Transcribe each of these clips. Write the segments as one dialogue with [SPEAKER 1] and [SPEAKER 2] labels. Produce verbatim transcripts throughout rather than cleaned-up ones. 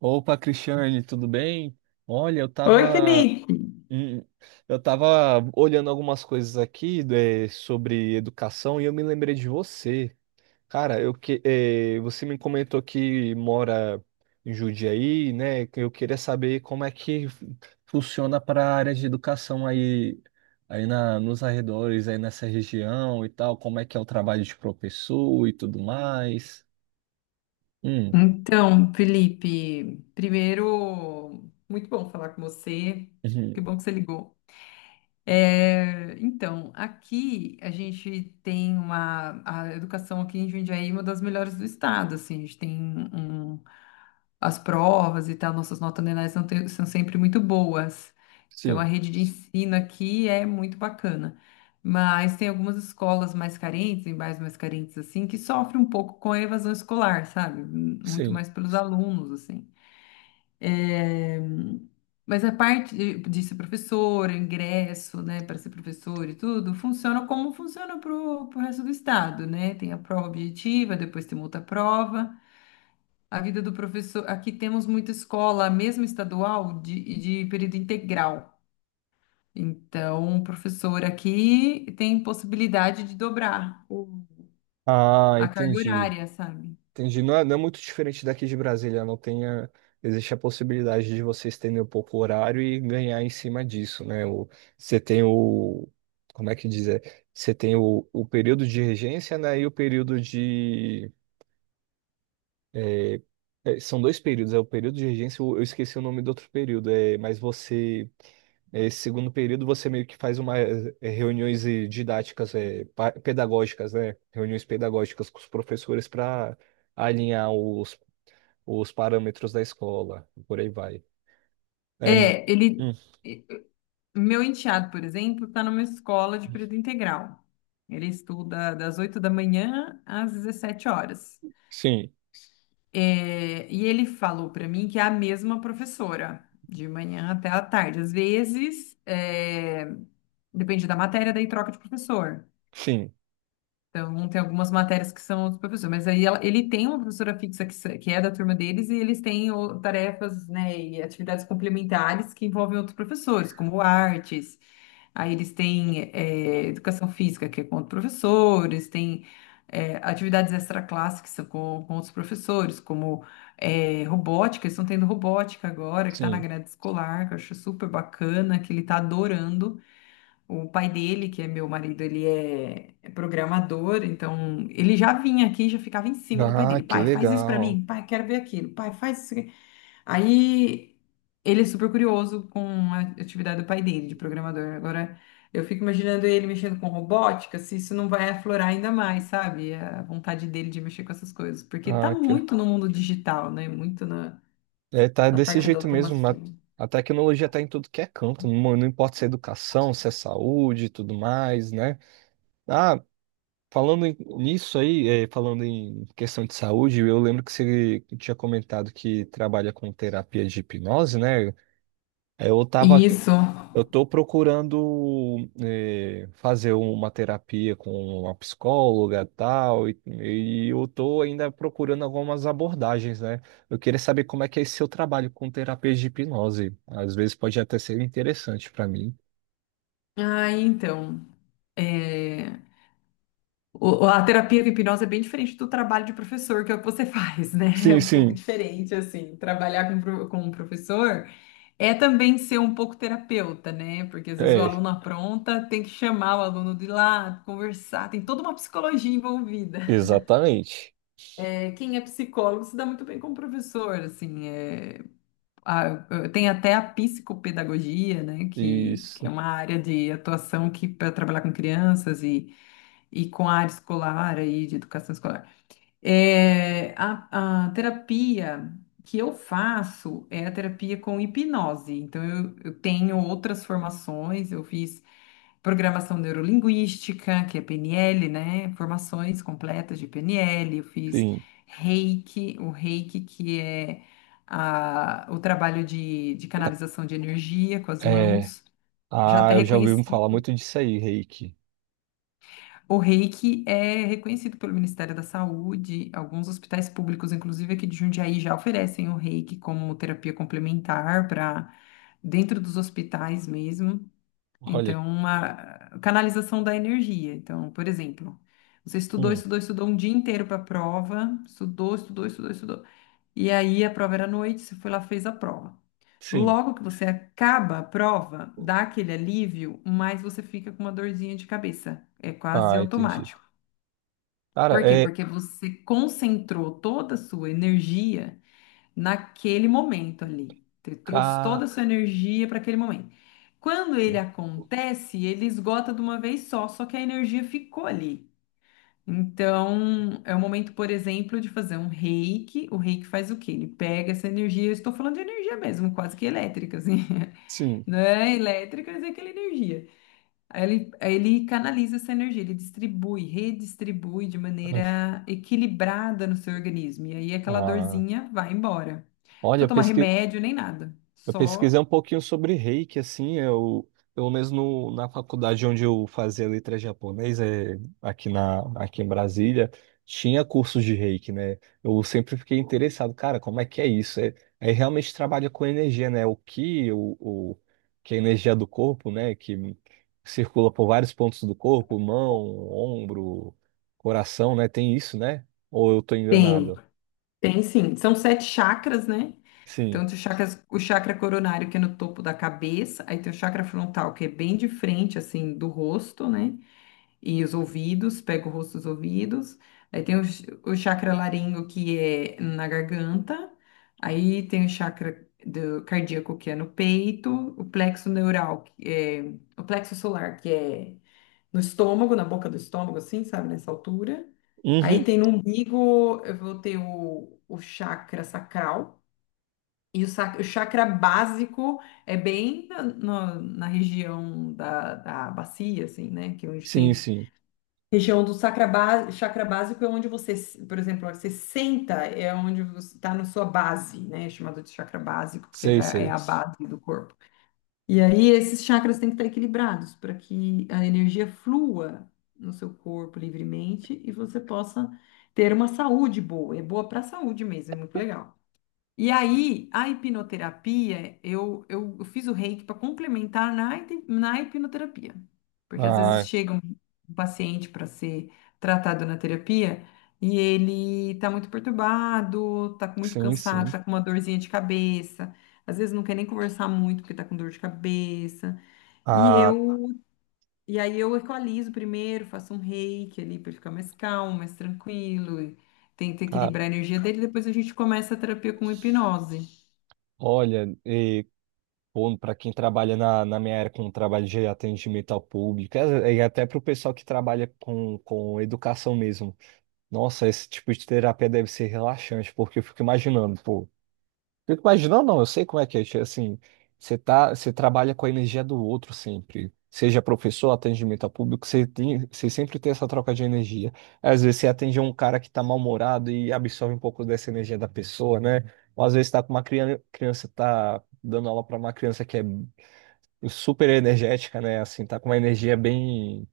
[SPEAKER 1] Opa, Cristiane, tudo bem? Olha, eu
[SPEAKER 2] Oi,
[SPEAKER 1] tava,
[SPEAKER 2] Felipe.
[SPEAKER 1] hum, eu tava olhando algumas coisas aqui, né, sobre educação e eu me lembrei de você. Cara, eu que, eh, você me comentou que mora em Jundiaí, né? Eu queria saber como é que fu- funciona para a área de educação aí, aí na, nos arredores, aí nessa região e tal, como é que é o trabalho de professor e tudo mais. Hum.
[SPEAKER 2] Então, Felipe, primeiro, muito bom falar com você. Que
[SPEAKER 1] Uhum.
[SPEAKER 2] bom. É, então, aqui a gente tem uma, a educação aqui em Jundiaí é uma das melhores do estado, assim, a gente tem um, um, as provas e tal, nossas notas anuais são, te- são sempre muitas. Então, a
[SPEAKER 1] Sim,
[SPEAKER 2] rede de ensino aqui é muito bacana, mas tem algumas escolas mais carentes, em bairros mais carentes, assim, que sofrem um pouco com a evasão escolar, sabe? Muito
[SPEAKER 1] sim.
[SPEAKER 2] mais pelos alunos, assim. É, mas a parte de de ser professor, ingresso, né, para ser professor e tudo, funciona como funciona para o resto do estado, né? Tem a prova objetiva, depois tem outra prova. A vida do professor. Aqui temos muita escola, mesmo estadual, de, de período integral. Então, o professor aqui tem possibilidade de dobrar
[SPEAKER 1] Ah,
[SPEAKER 2] a carga
[SPEAKER 1] entendi.
[SPEAKER 2] horária, sabe?
[SPEAKER 1] Entendi. Não é, não é muito diferente daqui de Brasília, não tem a- existe a possibilidade de você estender um pouco o horário e ganhar em cima disso, né? O, você tem o, como é que dizer? Você tem o, o período de regência, né? E o período de é, é, são dois períodos, é o período de regência, eu eu esqueci o nome do outro período, é, mas você, é, esse segundo período, você meio que faz uma, é, reuniões eh, didáticas, é, pa- pedagógicas, né? Reuniões pedagógicas com os professores para alinhar os, os parâmetros da escola, e por aí vai. É.
[SPEAKER 2] É, ele.
[SPEAKER 1] Hum.
[SPEAKER 2] Meu enteado, por exemplo, está numa escola de período integral. Ele estuda das oito da manhã às dezessete horas.
[SPEAKER 1] Sim,
[SPEAKER 2] É, e ele falou para mim que é a mesma professora, de manhã até à tarde. Às vezes, é, depende da matéria, daí troca de professor.
[SPEAKER 1] sim,
[SPEAKER 2] Então, tem algumas matérias que são dos professores, mas aí ela- ele tem uma professora fixa que, se- que é da turma deles e eles têm o- tarefas, né, e atividades complementares que envolvem outros professores, como artes. Aí eles têm é, educação física, que é com outros professores, tem é, atividades extraclasse, que são com, com outros professores, como é, robótica, eles estão tendo robótica agora, que está na
[SPEAKER 1] sim.
[SPEAKER 2] grade escolar, que eu acho super bacana, que ele está adorando. O pai dele, que é meu marido, ele é é programador, então ele já vinha aqui e já ficava em cima do pai
[SPEAKER 1] Ah,
[SPEAKER 2] dele.
[SPEAKER 1] que
[SPEAKER 2] Pai, faz isso pra
[SPEAKER 1] legal.
[SPEAKER 2] mim. Pai, quero ver aquilo. Pai, faz isso aqui. Aí ele é super curioso com a atividade do pai dele, de programador. Agora eu fico imaginando ele mexendo com robótica, se isso não vai aflorar ainda mais, sabe? A vontade dele de mexer com essas coisas, porque tá
[SPEAKER 1] Ah, que
[SPEAKER 2] muito no mundo digital, né? Muito na,
[SPEAKER 1] É, tá
[SPEAKER 2] na
[SPEAKER 1] desse
[SPEAKER 2] parte da
[SPEAKER 1] jeito mesmo.
[SPEAKER 2] automação.
[SPEAKER 1] A, a tecnologia tá em tudo que é canto, não, não importa se é educação, se é saúde e tudo mais, né? Ah, falando em- nisso aí, é, falando em questão de saúde, eu lembro que você tinha comentado que trabalha com terapia de hipnose, né? É, Eu tava
[SPEAKER 2] Isso.
[SPEAKER 1] eu estou procurando eh, fazer uma terapia com uma psicóloga tal, e, e eu estou ainda procurando algumas abordagens, né? Eu queria saber como é que é esse seu trabalho com terapias de hipnose. Às vezes pode até ser interessante para mim.
[SPEAKER 2] Ah, então. É, O- a terapia com hipnose é bem diferente do trabalho de professor, que é o que você faz, né? É
[SPEAKER 1] Sim,
[SPEAKER 2] um pouco
[SPEAKER 1] sim,
[SPEAKER 2] diferente, assim. Trabalhar com, pro- com um professor é também ser um pouco terapeuta, né? Porque às vezes o
[SPEAKER 1] é,
[SPEAKER 2] aluno apronta, tem que chamar o aluno de lá, conversar, tem toda uma psicologia envolvida.
[SPEAKER 1] exatamente.
[SPEAKER 2] É, quem é psicólogo se dá muito bem com o professor, assim. É, a- tem até a psicopedagogia, né? Que, que é
[SPEAKER 1] Isso,
[SPEAKER 2] uma área de atuação que para trabalhar com crianças e e com a área escolar aí de educação escolar. É, a, a terapia que eu faço é a terapia com hipnose. Então, eu, eu tenho outras formações, eu fiz programação neurolinguística, que é P N L, né? Formações completas de P N L, eu fiz
[SPEAKER 1] sim.
[SPEAKER 2] Reiki, o Reiki que é a- o trabalho de, de canalização de energia com as
[SPEAKER 1] É,
[SPEAKER 2] mãos. Já
[SPEAKER 1] ah,
[SPEAKER 2] até
[SPEAKER 1] eu já ouvi
[SPEAKER 2] reconheci.
[SPEAKER 1] falar muito disso aí, Reiki.
[SPEAKER 2] O reiki é reconhecido pelo Ministério da Saúde. Alguns hospitais públicos, inclusive aqui de Jundiaí, já oferecem o reiki como terapia complementar para dentro dos hospitais mesmo.
[SPEAKER 1] Olha.
[SPEAKER 2] Então, uma canalização da energia. Então, por exemplo, você estudou,
[SPEAKER 1] Hum.
[SPEAKER 2] estudou, estudou um dia inteiro para a prova, estudou, estudou, estudou, estudou. E aí a prova era à noite, você foi lá, fez a prova.
[SPEAKER 1] Sim.
[SPEAKER 2] Logo que você acaba a prova, dá aquele alívio, mas você fica com uma dorzinha de cabeça. É quase
[SPEAKER 1] Ah, entendi.
[SPEAKER 2] automático.
[SPEAKER 1] Cara,
[SPEAKER 2] Por quê?
[SPEAKER 1] é.
[SPEAKER 2] Porque você concentrou toda a sua energia naquele momento ali. Você trouxe
[SPEAKER 1] Ca...
[SPEAKER 2] toda a sua energia para aquele momento. Quando ele acontece, ele esgota de uma vez só, só que a energia ficou ali. Então, é o momento, por exemplo, de fazer um reiki. O reiki faz o quê? Ele pega essa energia, eu estou falando de energia mesmo, quase que elétrica, assim.
[SPEAKER 1] Sim.
[SPEAKER 2] Não é elétrica, mas é aquela energia. Aí Ele, aí ele canaliza essa energia, ele distribui, redistribui de maneira equilibrada no seu organismo. E aí aquela
[SPEAKER 1] Ah,
[SPEAKER 2] dorzinha vai embora. Não
[SPEAKER 1] olha,
[SPEAKER 2] precisa
[SPEAKER 1] eu
[SPEAKER 2] tomar
[SPEAKER 1] pesqui-
[SPEAKER 2] remédio nem nada.
[SPEAKER 1] eu pesquisei um
[SPEAKER 2] Só
[SPEAKER 1] pouquinho sobre Reiki, assim, eu, pelo menos no, na faculdade onde eu fazia letras japonesa é, aqui, na, aqui em Brasília, tinha cursos de Reiki, né? Eu sempre fiquei interessado, cara, como é que é isso? É, é realmente trabalha com energia, né? O ki, o, o, que é a energia do corpo, né? Que circula por vários pontos do corpo, mão, ombro, coração, né? Tem isso, né? Ou eu tô
[SPEAKER 2] tem,
[SPEAKER 1] enganado?
[SPEAKER 2] tem sim. São sete chakras, né?
[SPEAKER 1] Sim.
[SPEAKER 2] Então, tem o chakra, o chakra coronário, que é no topo da cabeça, aí tem o chakra frontal, que é bem de frente, assim, do rosto, né? E os ouvidos, pega o rosto dos ouvidos. Aí tem o, ch- o chakra laringo, que é na garganta. Aí tem o chakra do cardíaco, que é no peito. O plexo neural, que é o plexo solar, que é no estômago, na boca do estômago, assim, sabe, nessa altura. Aí
[SPEAKER 1] Uhum.
[SPEAKER 2] tem no umbigo, eu vou ter o, o chakra sacral. E o, sac- o chakra básico é bem na, na na região da, da bacia, assim, né? Que é onde
[SPEAKER 1] Sim,
[SPEAKER 2] tem.
[SPEAKER 1] sim.
[SPEAKER 2] Região do sacra ba- chakra básico é onde você, se- por exemplo, ó, você senta, é onde você está na sua base, né? É chamado de chakra básico, porque é
[SPEAKER 1] Sei,
[SPEAKER 2] da- é
[SPEAKER 1] sei.
[SPEAKER 2] a base do corpo. E aí esses chakras têm que estar equilibrados para que a energia flua no seu corpo livremente e você possa ter uma saúde boa. É boa para a saúde mesmo, é muito legal. E aí, a hipnoterapia, eu, eu, eu fiz o reiki para complementar na, hip- na hipnoterapia. Porque às vezes
[SPEAKER 1] Ah,
[SPEAKER 2] chega um um paciente para ser tratado na terapia e ele tá muito perturbado, tá com- muito
[SPEAKER 1] sim,
[SPEAKER 2] cansado,
[SPEAKER 1] sim.
[SPEAKER 2] tá com uma dorzinha de cabeça. Às vezes não quer nem conversar muito porque tá com dor de cabeça. E
[SPEAKER 1] Ah,
[SPEAKER 2] eu, e aí eu equalizo primeiro, faço um reiki ali para ele ficar mais calmo, mais tranquilo, e tento
[SPEAKER 1] cara,
[SPEAKER 2] equilibrar a energia dele, depois a gente começa a terapia com hipnose.
[SPEAKER 1] olha, e, bom, para quem trabalha na, na minha área com trabalho de atendimento ao público, é- e até para o pessoal que trabalha com, com educação mesmo. Nossa, esse tipo de terapia deve ser relaxante, porque eu fico imaginando, pô. Fico imaginando, não, eu sei como é que é, assim, você tá, você trabalha com a energia do outro sempre, seja professor, atendimento a público, você tem, você sempre tem essa troca de energia. Às vezes você atende um cara que tá mal-humorado e absorve um pouco dessa energia da pessoa, né? Ou às vezes tá com uma criança, criança tá dando aula para uma criança que é super energética, né? Assim, tá com uma energia bem,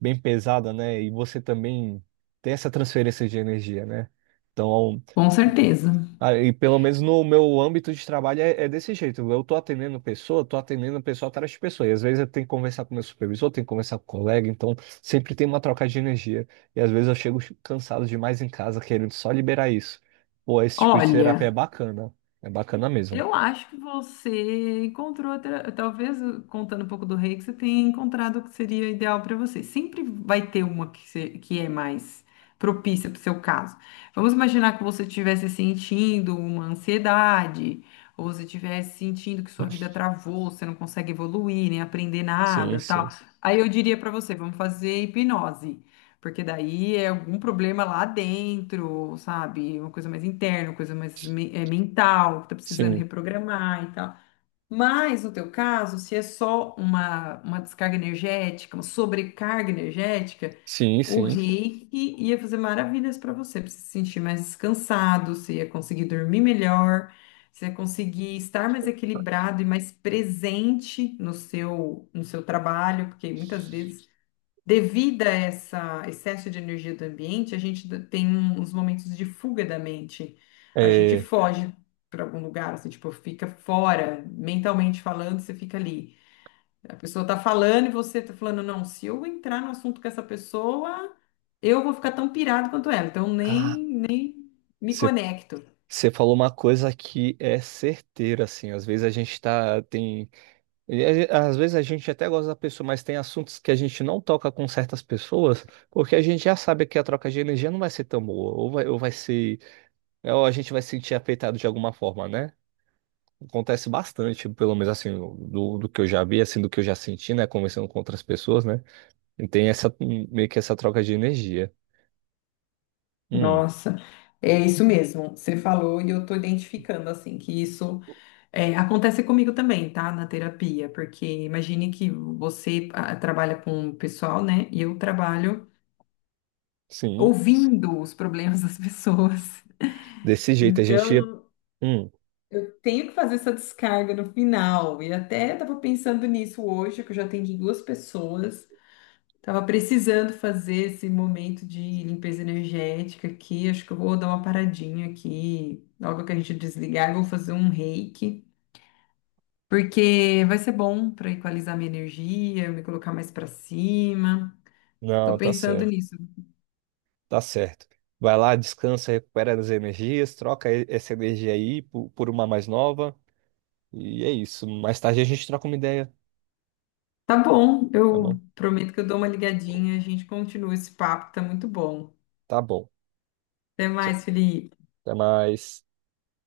[SPEAKER 1] bem pesada, né? E você também tem essa transferência de energia, né? Então,
[SPEAKER 2] Com certeza.
[SPEAKER 1] ah, e pelo menos no meu âmbito de trabalho é, é desse jeito. Eu tô atendendo pessoa, tô atendendo pessoa atrás de pessoa. E às vezes eu tenho que conversar com meu supervisor, tenho que conversar com o colega, então sempre tem uma troca de energia. E às vezes eu chego cansado demais em casa, querendo só liberar isso. Pô, esse tipo de terapia é
[SPEAKER 2] Olha,
[SPEAKER 1] bacana. É bacana mesmo.
[SPEAKER 2] eu acho que você encontrou, outra- talvez contando um pouco do rei, que você tenha encontrado o que seria ideal para você. Sempre vai ter uma que, se- que é mais propícia para o seu caso. Vamos imaginar que você estivesse sentindo uma ansiedade, ou você estivesse sentindo que sua vida travou, você não consegue evoluir, nem aprender
[SPEAKER 1] Sim,
[SPEAKER 2] nada, tal.
[SPEAKER 1] sim.
[SPEAKER 2] Aí eu diria para você, vamos fazer hipnose. Porque daí é algum problema lá dentro, sabe? Uma coisa mais interna, uma coisa mais me- eh, mental, que tá precisando
[SPEAKER 1] Sim,
[SPEAKER 2] reprogramar e tal. Mas no teu caso, se é só uma, uma descarga energética, uma sobrecarga energética,
[SPEAKER 1] sim,
[SPEAKER 2] o
[SPEAKER 1] sim.
[SPEAKER 2] reiki ia fazer maravilhas para você, pra você se sentir mais descansado, você ia conseguir dormir melhor, você ia conseguir estar mais equilibrado e mais presente no seu, no seu trabalho, porque muitas vezes devido a essa excesso de energia do ambiente, a gente d- tem um- uns momentos de fuga da mente. A gente
[SPEAKER 1] É...
[SPEAKER 2] foge para algum lugar, assim, tipo, fica fora, mentalmente falando, você fica ali. A pessoa tá falando e você tá falando, não, se eu entrar no assunto com essa pessoa, eu vou ficar tão pirado quanto ela, então
[SPEAKER 1] Ah,
[SPEAKER 2] nem, nem me conecto.
[SPEAKER 1] você falou uma coisa que é certeira, assim. Às vezes a gente tá, tem. E a- Às vezes a gente até gosta da pessoa, mas tem assuntos que a gente não toca com certas pessoas, porque a gente já sabe que a troca de energia não vai ser tão boa, ou vai, ou vai ser, né, ou a gente vai se sentir afetado de alguma forma, né? Acontece bastante, pelo menos assim, do, do que eu já vi, assim, do que eu já senti, né? Conversando com outras pessoas, né? E tem essa, hum, meio que essa troca de energia. Hum.
[SPEAKER 2] Nossa, é isso mesmo. Você falou e eu tô identificando, assim, que isso. É, acontece comigo também, tá? Na terapia, porque imagine que você ah, trabalha com o pessoal, né? E eu trabalho
[SPEAKER 1] Sim.
[SPEAKER 2] ouvindo os problemas das pessoas.
[SPEAKER 1] Desse jeito a gente ia.
[SPEAKER 2] Então,
[SPEAKER 1] Hum,
[SPEAKER 2] tenho que fazer essa descarga no final. E até estava pensando nisso hoje, que eu já atendi duas pessoas. Estava precisando fazer esse momento de limpeza energética aqui. Acho que eu vou dar uma paradinha aqui. Logo que a gente desligar, eu vou fazer um reiki. Porque vai ser bom para equalizar minha energia, me colocar mais para cima. Tô
[SPEAKER 1] não, tá
[SPEAKER 2] pensando
[SPEAKER 1] certo,
[SPEAKER 2] nisso.
[SPEAKER 1] tá certo. Vai lá, descansa, recupera as energias, troca e- essa energia aí por por uma mais nova. E é isso. Mais tarde a gente troca uma ideia,
[SPEAKER 2] Tá bom,
[SPEAKER 1] tá
[SPEAKER 2] eu
[SPEAKER 1] bom?
[SPEAKER 2] prometo que eu dou uma ligadinha, a gente continua esse papo, tá muito bom.
[SPEAKER 1] Tá bom.
[SPEAKER 2] Até
[SPEAKER 1] Tchau.
[SPEAKER 2] mais, Felipe.
[SPEAKER 1] Até mais.